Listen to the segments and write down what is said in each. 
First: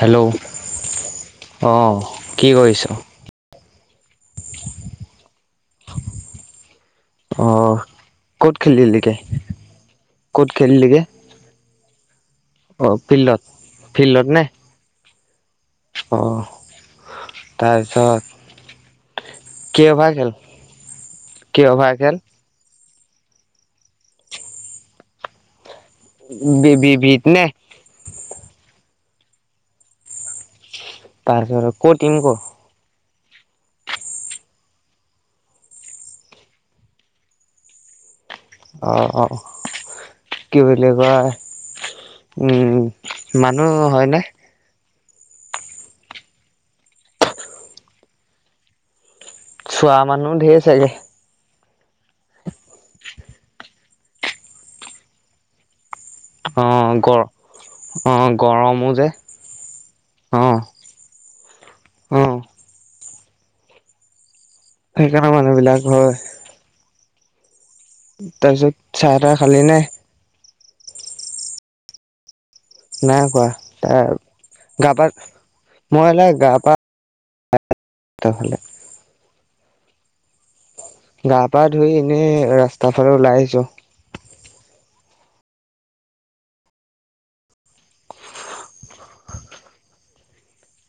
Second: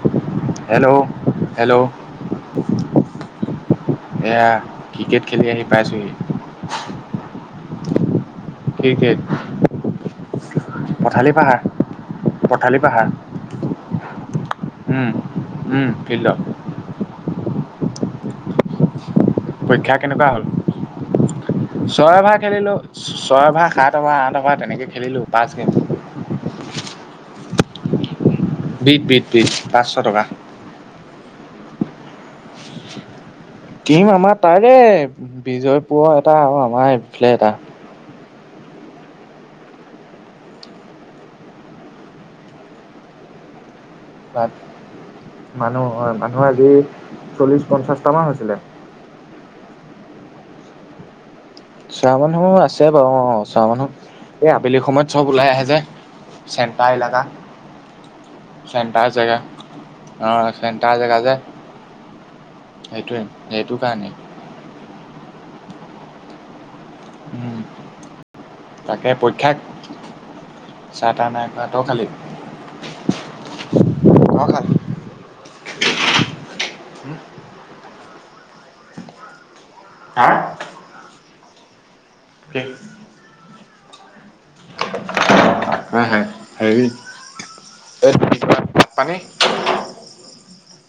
Hello অ hello hello. কি কৰিছ? এয়া ক্ৰিকেট খেলি আহি পাইছোঁহি। অহ', ক'ত খেলিলিগে, ক্ৰিকেট ক'ত খেলিলিগে। খালি পাহাৰ। পথালি অ পাহাৰ ফিল্ডত ফিল্ডত নে। উম উম অ ফিল্ডত। তাৰপিছত। কি পৰীক্ষা অভাৰ কেনেকুৱা খেল কি হ'ল অভাৰ খেল ছয় ভাগ। খেলিলোঁ ছয় অভাৰ সাত। অভাৰ আঠ অভাৰ তেনেকৈ খেলিলোঁ পাঁচ গেম বি বি ভিত নে। বিট বিট বিট পাঁচশ টকা। পাঁচশ টকা ক টিম ক। টীম আমাৰ তাৰে দে বিজয়পুৰৰ এটা আৰু আমাৰ এইফালে এটা। অ অ। কি বুলি কয় উম মানুহ হয় ন। তাত মানুহ হয় মানুহ আজি চল্লিছ পঞ্চাছটামান হৈছিলে। চোৱা মানুহো ঢেৰ চাগে। চোৱা মানুহো আছে বাৰু অ, চোৱা মানুহ এই আবেলি সময়ত চব ওলাই আহে যে। অ চেণ্টাৰ ইলাকা, গৰ অ গৰমো যে চেণ্টাৰ জেগা, অ চেন টাৰ জেগা যে অ সেইটোৱে সেইটো কাৰণে। সেইকাৰণে মানুহবিলাক হয়। [inaudible] তাৰপিছত তাকে চাহ - তাহ পৰীক্ষাক খালি নে? চাহ - তাহ নাই খোৱা, তই খালি? নাই খোৱা, এ মই খালো। গা পা, মই এই গা পা ত' হলে হা? গা পা ধুই এনেই কি? ৰাস্তাৰ ফালে ওলাই আহিছো। হা হা হেৰি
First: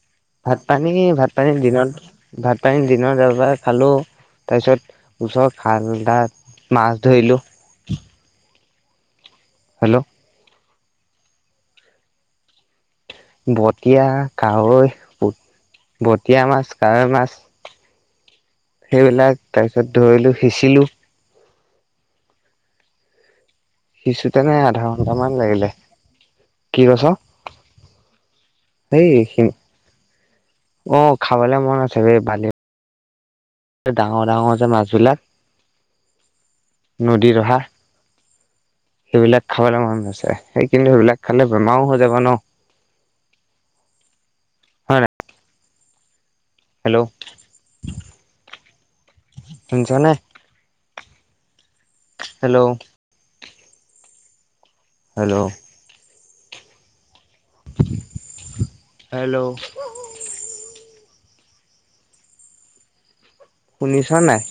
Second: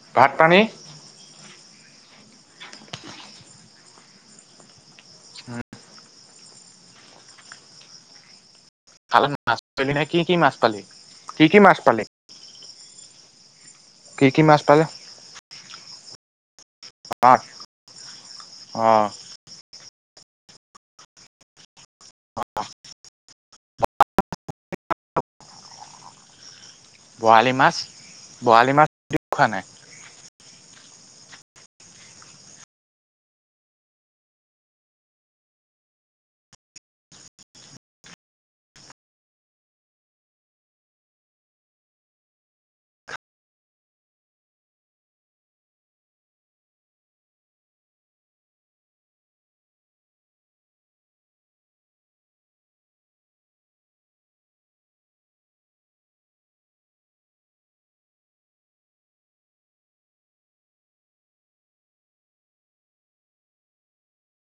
[unintelligible] ভাত - পানী, ভাত পানী দিনত, ভাত পানী দিনত এবাৰ খালো। তাৰপিছত ওচৰত খালডাত মাছ ধৰিলোঁ। খালত মাছ হেল্ল' [unintelligible] কি কি মাছ পালি? কি কি মাছ পালি? বটিয়া, কি কি মাছ পালে? কাৱৈ, ব বটীয়া মাছ, কাৱৈ মাছ অ' অ' সেইবিলাক তাৰ পিছত ধৰিলো সিঁচিলো। অ অ। সিঁচোতেনে আধা ঘণ্টামান লাগিলে। কি কৈছ? বৰালি মাছ বৰালি মাছ সেই সি খোৱা নাই। অ খাবলে মন আছে বেই ভালি এ ডাঙৰ- ডাঙৰ যে মাছবিলাক নদীত অহা। সেইবিলাক খাবলৈ মন আছে সেই কিন্তু সেইবিলাক খালে বেমাৰো হৈ যাব ন। হয় নাই হেল্ল'? শুনিছনে? হেল্ল'? হেল্ল'? হেল্ল'? শুনিছা নাই?